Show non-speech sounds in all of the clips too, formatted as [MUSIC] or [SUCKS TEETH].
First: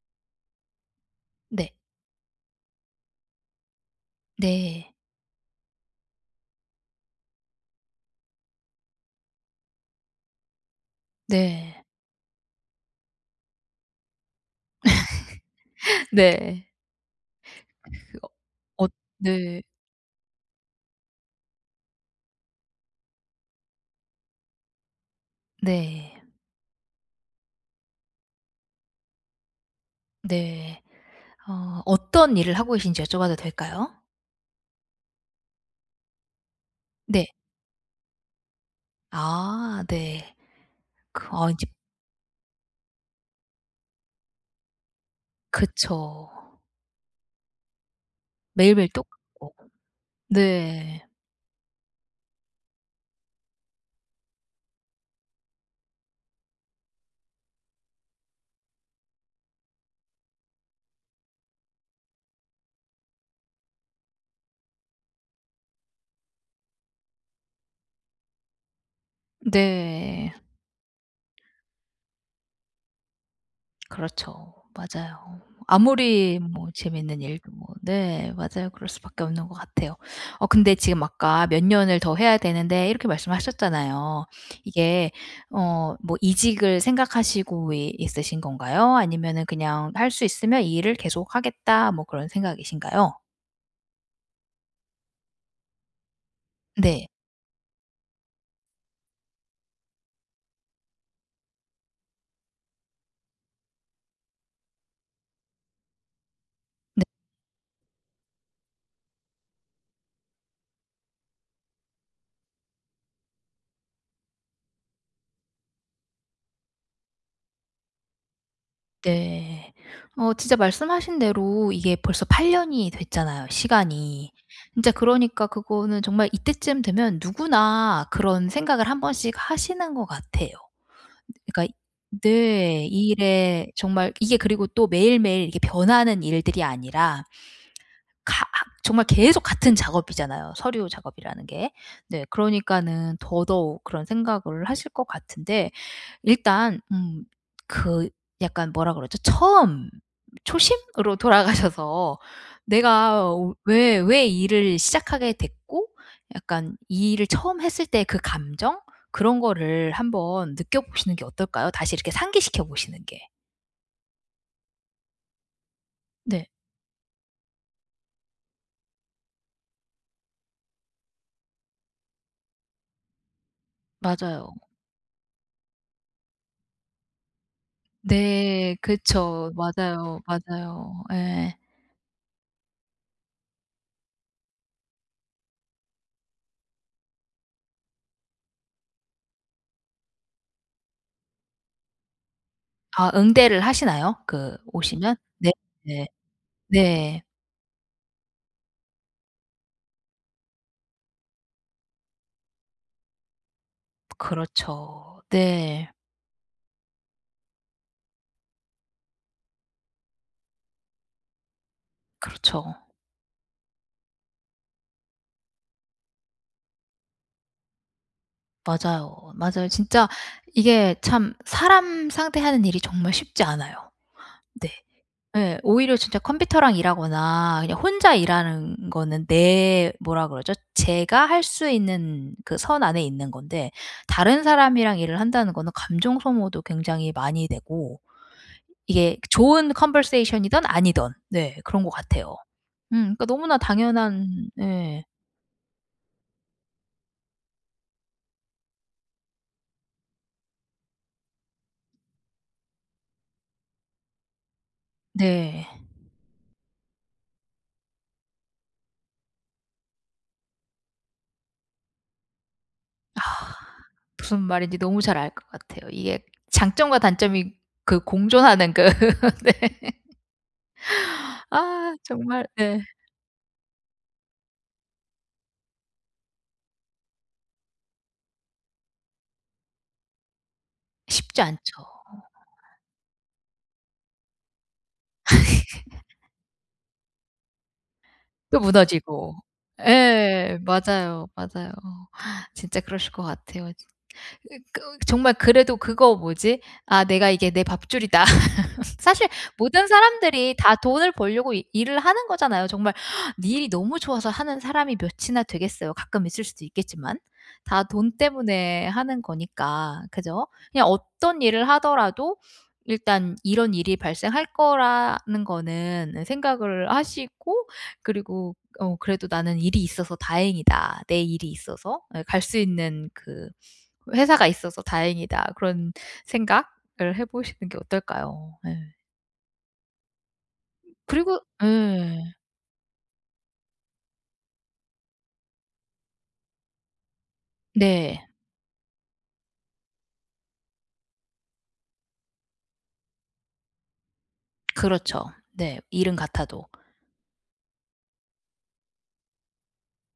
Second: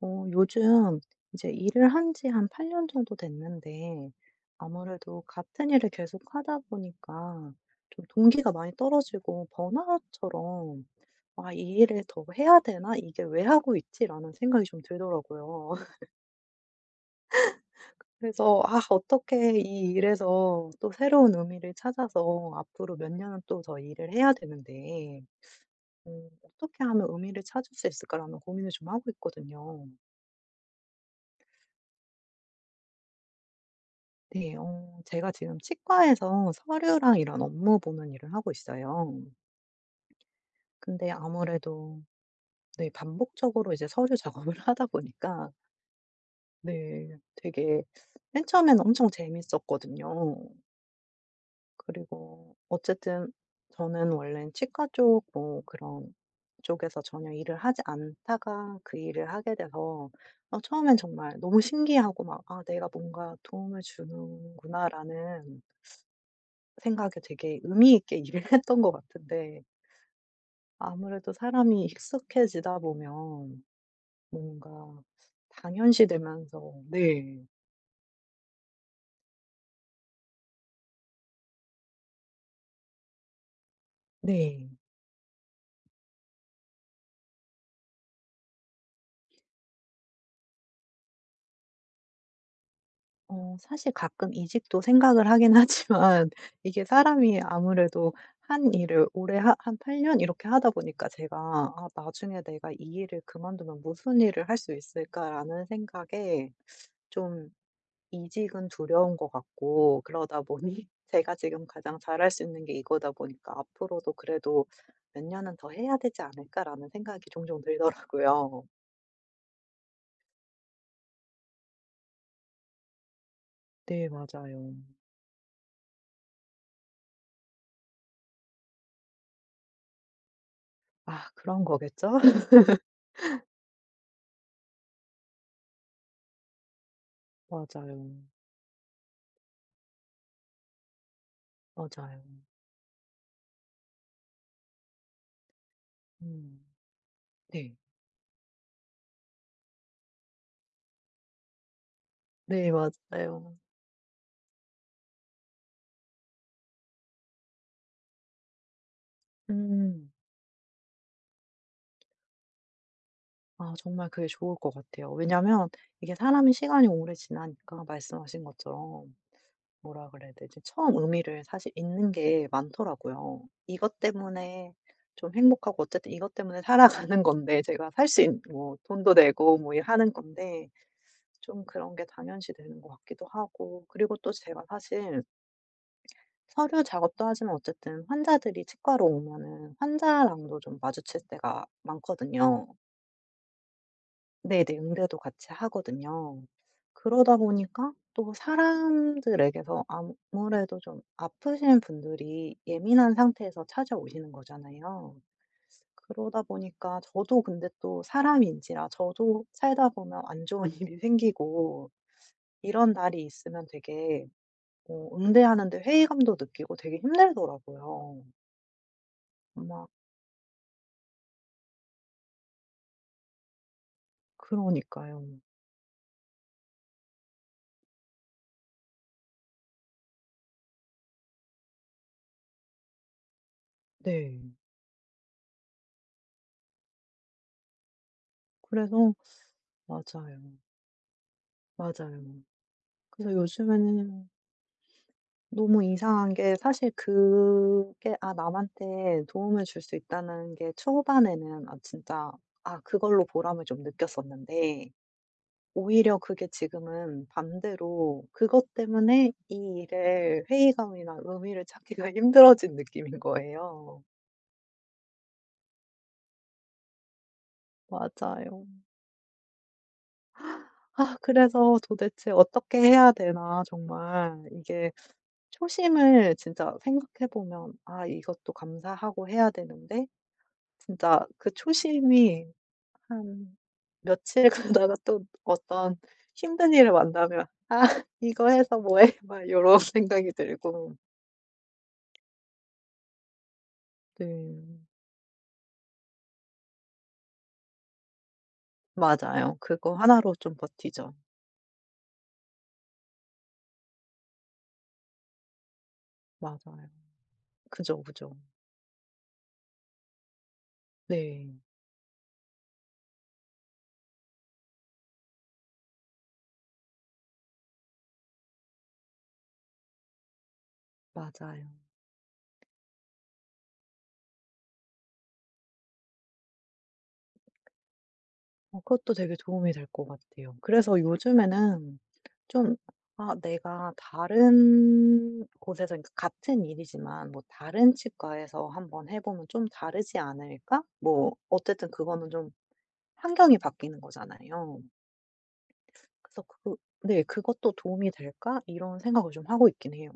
어 요즘 이제 네. 일을 한지 한 8 년 정도 됐는데 네. 아무래도 같은 일을 계속 하다 보니까 좀 동기가 많이 떨어지고 번아웃처럼 '아 이 네. 일을 더 해야 되나? 이게 왜 하고 있지?'라는 생각이 좀 들더라구요. [LAUGHS] [LAUGHS] 네. 그 어. 그래서 아 엇 어떻게 네. 이 일에서 또 새로운 의미를 찾아서 앞으로 몇 년은 또 더 일을 해야 되는데 네. 음 '어떻게 하면 의미를 찾을 수 있을까?'라는 고민을 좀 하고 있거든요. 네. 어 어떤 일을 하고 계신지 여쭤봐도 될까요? 네. 어 제가 지금 치과에서 서류랑 네. 이런 업무 보는 일을 하고 있어요. 아 네. 근데 그 어 인제 아무래도 네 반복적으로 이제 서류 작업을 하다 보니까 그쵸. 네. 되게 맨 처음에는 매일매일 엄청 똑같고. 재밌었거든요. 네. 그리고 어쨌든 저는 원래 치과 쪽 뭐 그런 쪽에서 전혀 일을 하지 않다가 그 일을 하게 돼서 어 처음엔 정말 너무 신기하고 막 '아 내가 뭔가 도움을 주는구나.'라는 생각에 되게 의미 있게 일을 했던 것 같은데 네. 아무래도 사람이 익숙해지다 보면 그렇죠. 뭔가 맞아요. 아무리 뭐 당연시되면서 재밌는 네. 일도 뭐 네 맞아요. 그럴 수밖에 없는 것 같아요. 어 근데 지금 아까 "몇 년을 더 해야 되는데." 이렇게 말씀을 하셨잖아요. 네. 이게 어 뭐 이직을 생각하시고 이 있으신 건가요? 아니면은 그냥 '할 수 있으면 이 일을 계속하겠다.' 뭐 그런 생각이신가요? 어 사실 가끔 이직도 생각을 하긴 하지만 이게 네. 사람이 아무래도 1 일을 오래 한 한 8 년 이렇게 하다 보니까 제가 '아 나중에 내가 이 일을 그만두면 무슨 일을 할 수 있을까?'라는 생각에 네. 좀 이직은 두려운 것 같고 그러다 보니 제가 지금 가장 잘할 수 있는 게 이거다 보니까 '앞으로도 그래도 몇 년은 더 해야 되지 않을까?'라는 생각이 종종 들더라고요. 네. 어 진짜 말씀하신 대로 이게 벌써 8 년이 됐잖아요 네 시간이. 맞아요. 진짜 그러니까 그거는 정말 이때쯤 되면 누구나 그런 생각을 1 번씩 하시는 것 같아요. 아 그니까 그런 이 거겠죠? 네 이 [LAUGHS] 일에 정말 이게 그리고 또 매일매일 이게 변하는 일들이 아니라 맞아요. 가 아 정말 계속 같은 작업이잖아요 서류 작업이라는 게. 네 맞아요. 그러니까는 더더욱 그런 생각을 하실 것 같은데 음. 일단 음 네. 그 약간 뭐라 그러죠? 처음 초심으로 돌아가셔서 네 내가 맞아요. 왜 왜 일을 시작하게 됐고 약간 이 일을 처음 했을 때 그 감정? 그런 거를 음. 한번 느껴 보시는 게 어떨까요? 다시 이렇게 상기시켜 보시는 게. 아 정말 그게 좋을 것 같아요. 왜냐하면 이게 네. 사람이 시간이 오래 지나니까 말씀하신 것처럼 뭐라 그래야 되지? 처음 의미를 사실 잊는 게 많더라고요. 이것 맞아요. 때문에 좀 행복하고 어쨌든 이것 때문에 살아가는 건데 제가 살 수 있는 네 뭐 돈도 그쵸. 내고 뭐 이 하는 맞아요, 건데 맞아요. 예. 좀 그런 게 당연시되는 것 같기도 하고 그리고 또 제가 사실 서류 작업도 하지만 어쨌든 환자들이 치과로 오면은 환자랑도 좀 마주칠 때가 많거든요. 아 응대를 하시나요? 그 네네. 오시면? 응대도 같이 네 네. 하거든요. 네. 그러다 보니까 또 사람들에게서 아무래도 좀 아프신 분들이 예민한 상태에서 찾아오시는 거잖아요. 그렇죠. 네. 그러다 보니까 저도 근데 또 사람인지라 저도 살다 보면 안 좋은 일이 생기고 그렇죠. 이런 날이 있으면 되게 어 응대하는데 회의감도 느끼고 되게 힘들더라고요. 맞아요, 맞아요. 막 진짜 이게 참 사람 상대하는 일이 정말 쉽지 않아요. 네. 그러니까요. 예 오히려 진짜 컴퓨터랑 일하거나 그냥 혼자 일하는 거는 내 뭐라 그러죠? 제가 할 수 있는 그 선 안에 있는 건데 다른 네. 사람이랑 일을 한다는 거는 감정 소모도 굉장히 많이 되고 그래서 이게 좋은 [SUCKS TEETH] conversation 맞아요. 이든 아니든 네 그런 것 같아요. 맞아요. 음 그러니까 그래서 너무나 요즘에는 당연한 예. 너무 이상한 게 사실 그게 아 남한테 도움을 줄 수 있다는 게 초반에는 아 진짜 아 그걸로 보람을 좀 느꼈었는데 네. 오히려 그게 지금은 반대로 그것 때문에 이 일에 회의감이나 의미를 찾기가 힘들어진 느낌인 아 거예요. 무슨 말인지 너무 잘 알 것 같아요. 이게 장점과 단점이 그 맞아요. 공존하는 그 [LAUGHS] 네. 아 그래서 아 도대체 정말 어떻게 네. 해야 되나 정말. 이게 초심을 진짜 생각해 보면 아 이것도 감사하고 해야 되는데 진짜 쉽지 그 않죠. 초심이 한 며칠 가다가 또 어떤 [LAUGHS] 힘든 일을 만나면' 아 이거 또 해서 뭐해?' 무너지고. 막 요런 생각이 예 들고 맞아요, 맞아요. 진짜 그러실 것 같아요. 진 이 그 네. 정말 그래도 그거 뭐지? '아 내가 이게 내 밥줄이다.' [LAUGHS] 사실 맞아요. 모든 그거 1 로 좀 사람들이 다 버티죠. 돈을 벌려고 이 일을 하는 거잖아요 정말. 니 일이 너무 좋아서 하는 사람이 몇이나 되겠어요 가끔 있을 수도 맞아요. 있겠지만. 다 그죠, 돈 그죠. 때문에 하는 거니까 그죠? 그냥 어떤 네. 일을 하더라도 일단 이런 일이 발생할 거라는 거는 생각을 하시고 그리고 어 그래도 '나는 일이 있어서 다행이다, 내 일이 맞아요. 있어서.' 예 '갈 수 있는 그 회사가 있어서 다행이다.' 그런 생각을 해 보시는 게 어떨까요? 어 네. 그것도 되게 도움이 될 것 같아요. 음 그래서 그리고 요즘에는 예. 좀 '아 내가 다른 곳에서 이 그러니까 같은 일이지만 뭐 다른 네. 치과에서 한번 해 보면 좀 다르지 않을까?' 뭐 어쨌든 그거는 좀 환경이 바뀌는 거잖아요. 그렇죠. 네. 일은 그래서 같아도. 그 네 '그것도 도움이 될까?' 이런 생각을 좀 하고 있긴 해요.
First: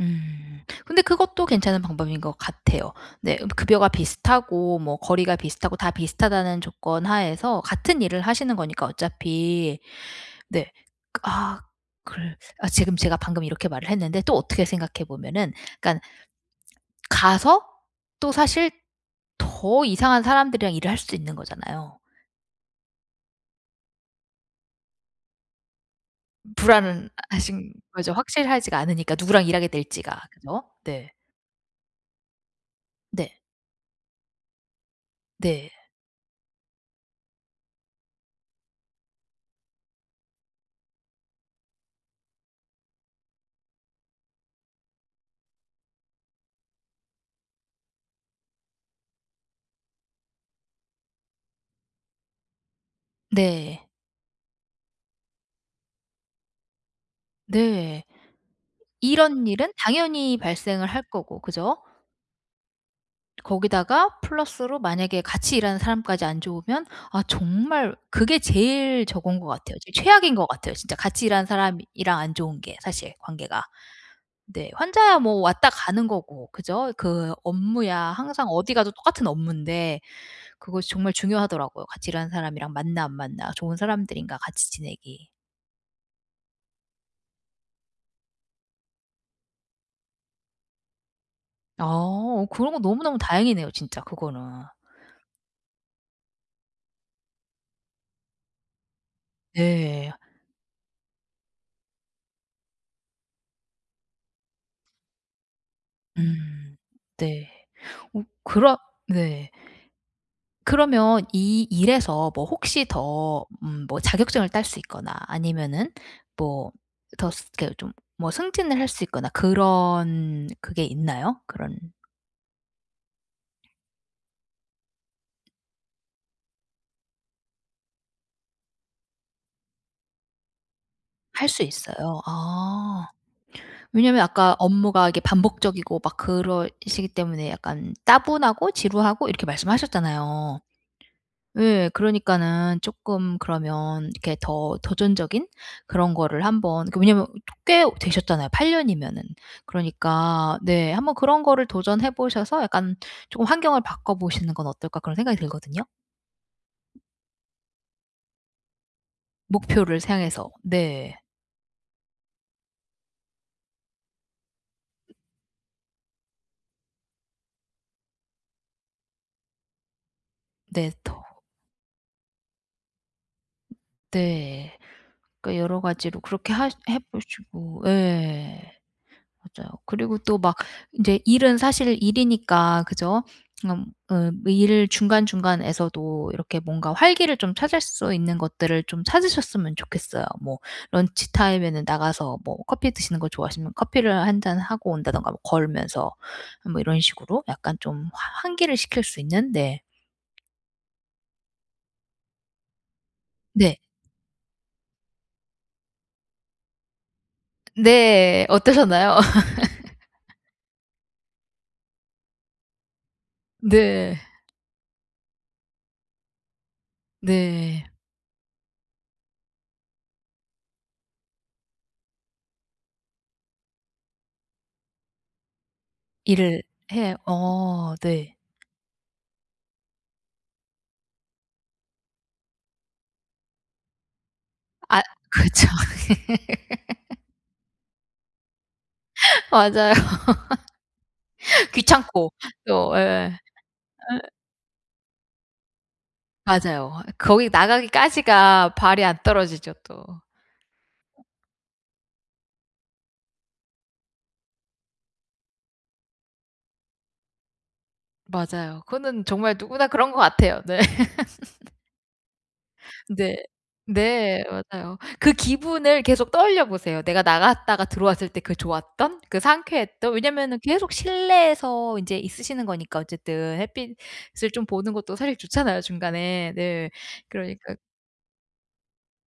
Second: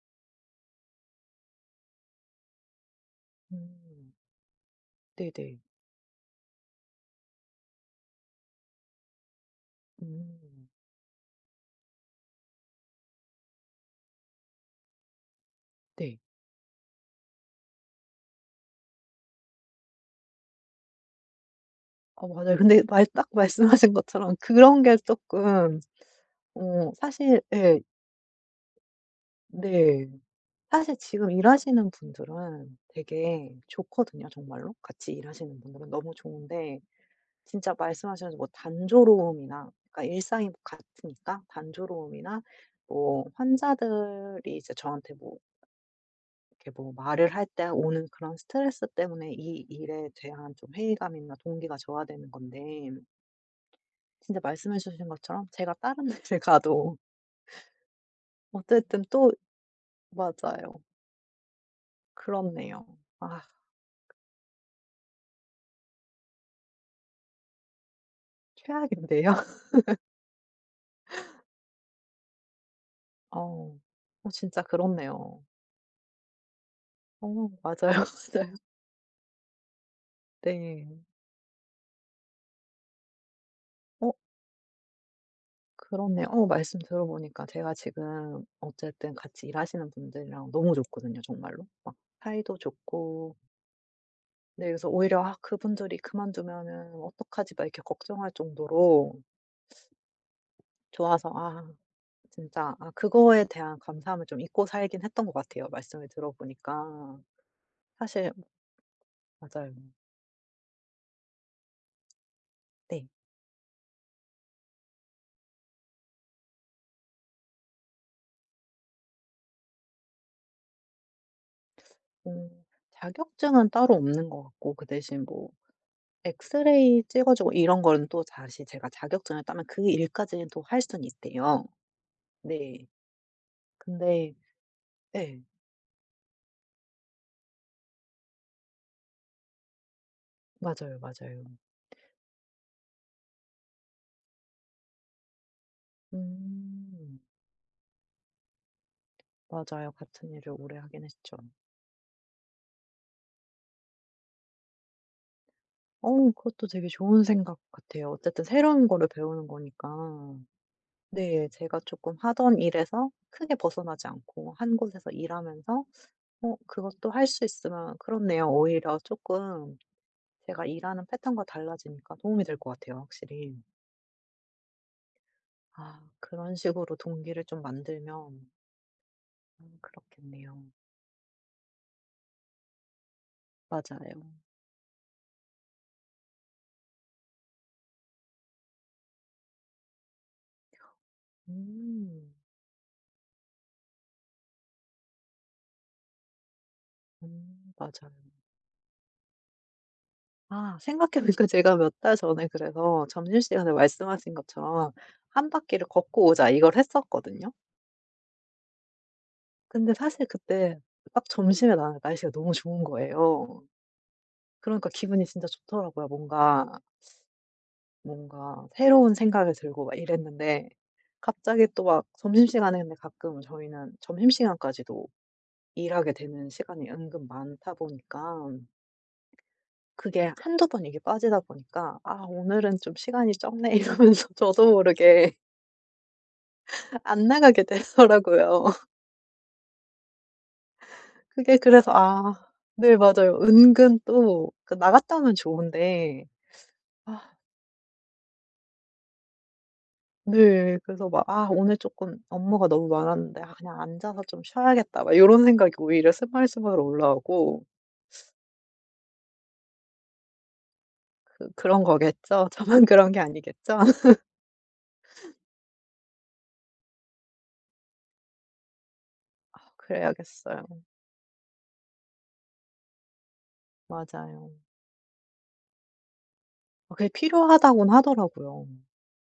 음. 근데 그것도 괜찮은 방법인 것 같아요. 네 급여가 음. 비슷하고 뭐 거리가 네네. 비슷하고 다 비슷하다는 조건 하에서 같은 일을 하시는 거니까 어차피 음. 네. 아 글 아 지금 제가 방금 이렇게 말을 했는데 또 어떻게 생각해 보면은 그러니까 네. 가서 또 사실 더 이상한 사람들이랑 일을 할 수도 있는 거잖아요. 어 맞아요. 근데 말 딱 말씀하신 것처럼 그런 게 쪼끔 어 불안은 사실 하신 예. 거죠. 확실하지가 않으니까 누구랑 일하게 네. 될지가. 그죠? 사실 네. 지금 일하시는 분들은 네. 되게 좋거든요 정말로? 같이 일하시는 네. 분들은 너무 좋은데 진짜 말씀하셔 가지고 뭐 단조로움이나 그러니까 일상이 같으니까 단조로움이나 뭐 환자들이 이제 저한테 뭐 이렇게 뭐 말을 할 때 아 오는 그런 스트레스 때문에 이 일에 대한 좀 회의감이나 동기가 저하되는 건데 네. 진짜 말씀해주신 것처럼 제가 다른 데를 가도 네. 어쨌든 또 이런 일은 당연히 맞아요. 발생을 할 거고 그죠? 그렇네요. 아. 거기다가 플러스로 만약에 같이 일하는 사람까지 안 좋으면 아 정말 그게 제일 최악인데요? 저건 것 같아요. [LAUGHS] 최악인 것 같아요. 진짜 같이 일하는 사람이랑 안 좋은 게 사실 관계가. 어우 어 진짜 네, 환자야 뭐 그렇네요. 왔다 가는 거고 그죠? 그 어 업무야 맞아요, 항상 맞아요. 어디 가도 똑같은 업무인데 그것이 네. 정말 중요하더라고요. 같이 일하는 사람이랑 맞나 안 맞나 좋은 어? 사람들인가 같이 지내기. 그렇네요. 어 말씀 들어보니까 제가 지금 어쨌든 같이 일하시는 분들이랑 너무 좋거든요 정말로. 막 어 사이도 그런 거 너무너무 좋고 다행이네요 진짜 그거는. 네. 그래서 오히려 '아 그분들이 그만두면은 어떡하지?' 막 이렇게 걱정할 정도로 네. 좋아서 아 진짜 아 그거에 대한 감사함을 좀 잊고 살긴 했던 것 같아요 말씀을 들어 음 보니까. 네. 어 사실 그럼 네. 맞아요. 그러면 이 일에서 뭐 혹시 네. 더 음 뭐 자격증을 딸 수 있거나 아니면은 뭐 더 스 이렇게 좀 뭐 승진을 할 수 있거나 그런 그게 있나요 그런? 어 자격증은 따로 없는 것 같고 그 대신 뭐 엑스레이 찍어 주고 이런 거는 또 다시 제가 자격증을 따면 그 일까지는 또 할 수는 할 수 있대요. 있어요. 네. 아 왜냐하면 근데 아까 업무가 이렇게 네. 반복적이고 막 그러시기 때문에 약간 따분하고 지루하고 이렇게 말씀하셨잖아요. 맞아요, 맞아요. 예 그러니까는 쪼끔 그러면 이렇게 더 도전적인 그런 거를 한번 그 음. 왜냐하면 꽤 되셨잖아요 8 년이면은. 맞아요. 같은 일을 그러니까 오래 네 하긴 한번 했죠. 그런 거를 도전해 보셔서 약간 쪼금 '환경을 바꿔 보시는 건 어떨까.' 그런 생각이 들거든요. 어 그것도 되게 좋은 생각 같아요. 어쨌든 새로운 거를 배우는 목표를 거니까. 향해서 네. 네. 제가 쪼끔 하던 일에서 크게 벗어나지 않고 1 곳에서 일하면서 어 그것도 할 수 있으면 그렇네요. 오히려 쪼끔 제가 네 일하는 또. 패턴과 달라지니까 도움이 될 것 같아요 확실히. 네. 그러니까 여러 아 가지로 그렇게 그런 하시 식으로 해 동기를 좀 보시고 만들면 예. 맞아요. 음 그리고 또 막 그렇겠네요. 인제 일은 사실 일이니까 그죠? 그니까 어 맞아요. 일 중간중간에서도 이렇게 뭔가 활기를 좀 찾을 수 있는 것들을 좀 찾으셨으면 좋겠어요. 뭐 런치타임에는 음. 나가서 뭐 커피 드시는 거 좋아하시면 커피를 1 잔 하고 온다든가 뭐 걸으면서 뭐 이런 식으로 음 약간 좀 맞아요. 화 환기를 시킬 수 있는 네. 아 생각해 보니까 제가 몇 달 전에 그래서 점심시간에 네. 말씀하신 것처럼' 1 바퀴를 걷고 오자.' 이걸 했었거든요. 네 어떠셨나요? 근데 사실 [LAUGHS] 그때 딱 점심에 나가니까 날씨가 너무 좋은 거예요. 네. 그러니까 기분이 진짜 좋더라구요. 뭔가 네. 뭔가 새로운 생각이 들고 막 이랬는데 갑자기 또 막 점심시간에 근데 가끔 저희는 점심시간까지도 일하게 되는 일을 시간이 해 은근 많다 어 네. 보니깐 그게 1-2 번 이게 빠지다 보니까 '아 오늘은 좀 시간이 적네.' 이러면서 저도 아 모르게 그렇죠. [LAUGHS] 안 나가게 되더라고요. [LAUGHS] [LAUGHS] 맞아요. 그게 [LAUGHS] 그래서 귀찮고 아 또. 네 예. 예. 맞아요. 은근 예. 또 그 나갔다 오면 좋은데. 맞아요. 아. 거기 나가기까지가 발이 안 떨어지죠, 또. 네. 그래서 막 '아 오늘 조금 업무가 너무 많았는데 아 그냥 앉아서 좀 쉬어야겠다.' 막 요런 생각이 오히려 스멀스멀 올라오고. [SUCKS TEETH] 맞아요. 그거는 정말 누구나 그런 것 같아요. 네. 그 [LAUGHS] 그런 거겠죠. 저만 그런 게 네. 아니겠죠? 네. 맞아요. 그 [LAUGHS] 기분을 계속 떠올려 보세요. 내가 나갔다가 들어왔을 때 그 좋았던, 그 아 상쾌했던 왜냐면은 그래야겠어요. 계속 실내에서 인제 있으시는 거니까 어쨌든 햇빛을 맞아요. 좀 보는 것도 사실 좋잖아요 중간에. 네. 어 그게 그러니까 필요하다곤 하더라고요.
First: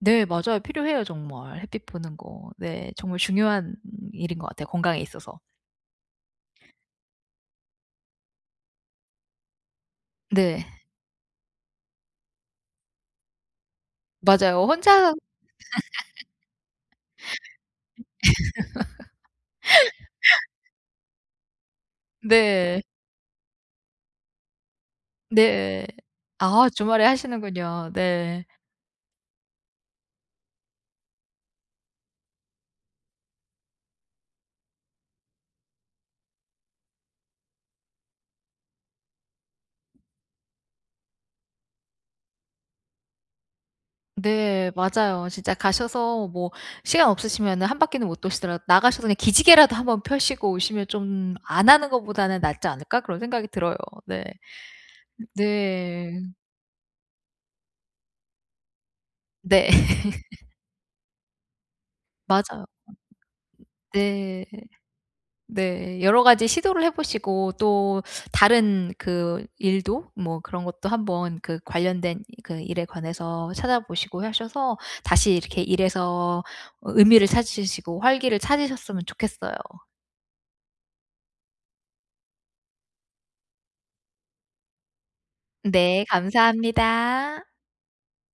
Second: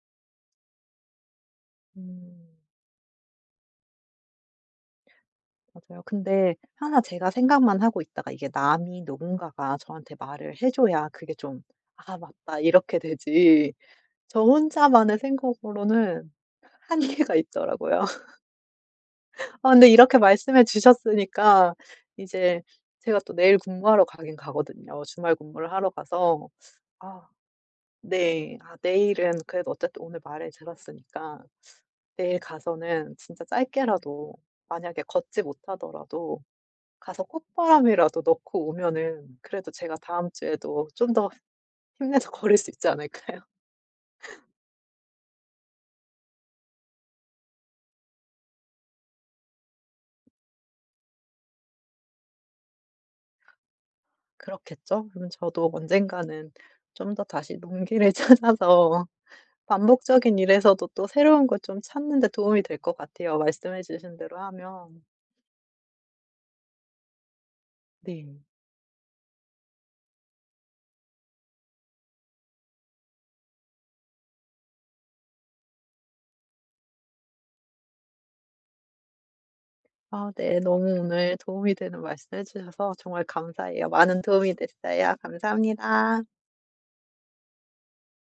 네 맞아요. 필요해요, 정말. 햇빛 보는 거. 음. 네. 정말 중요한 일인 것 같아요, 건강에 있어서. 맞아요. 근데 항상 제가 생각만 하고 있다가 이게 남이 누군가가 저한테 말을 네. 해줘야 그게 좀 '아 맞다.' 이렇게 되지. 저 맞아요. 혼자 혼자만의 생각으로는 한계가 있더라고요. [LAUGHS] 아 근데 이렇게 말씀해 [LAUGHS] 주셨으니까 이제 네. 제가 또 내일 근무하러 가긴 가거든요, 주말 근무를 네. 하러 가서. 아 주말에 아, 하시는군요. 네. 네. 아 내일은 그래도 어쨌든 오늘 말을 들었으니까 내일 가서는 진짜 짧게라도 만약에 걷지 못하더라도 가서 콧바람이라도 넣고 오면은 그래도 제가 다음 주에도 좀 더 힘내서 걸을 수 있지 않을까요? [LAUGHS] 네. 맞아요. 진짜 가셔서 뭐 시간 없으시면은 1 바퀴는 못 도시더라도 나가셔서 그냥 기지개라도 1 번 펴시고 오시면 좀 안 하는 것보다는 낫지 않을까 그런 생각이 들어요. 네. 그렇겠죠. 그럼 저도 네. 언젠가는 좀 더 다시 용기를 찾아서 네. 반복적인 [LAUGHS] 일에서도 또 새로운 걸 좀 찾는 데 도움이 맞아요. 될 것 같아요, 말씀해 주신 대로 네. 하면. 네. 여러 가지 시도를 해보시고 또 네. 다른 그 일도 뭐 그런 것도 한번 그 관련된 그 일에 관해서 찾아보시고 하셔서 다시 이렇게 일에서 어 의미를 찾으시고 활기를 찾으셨으면 좋겠어요. 아 네. 너무 오늘 도움이 되는 말씀해 주셔서 정말 감사해요. 많은 도움이 됐어요. 네 감사합니다. 감사합니다.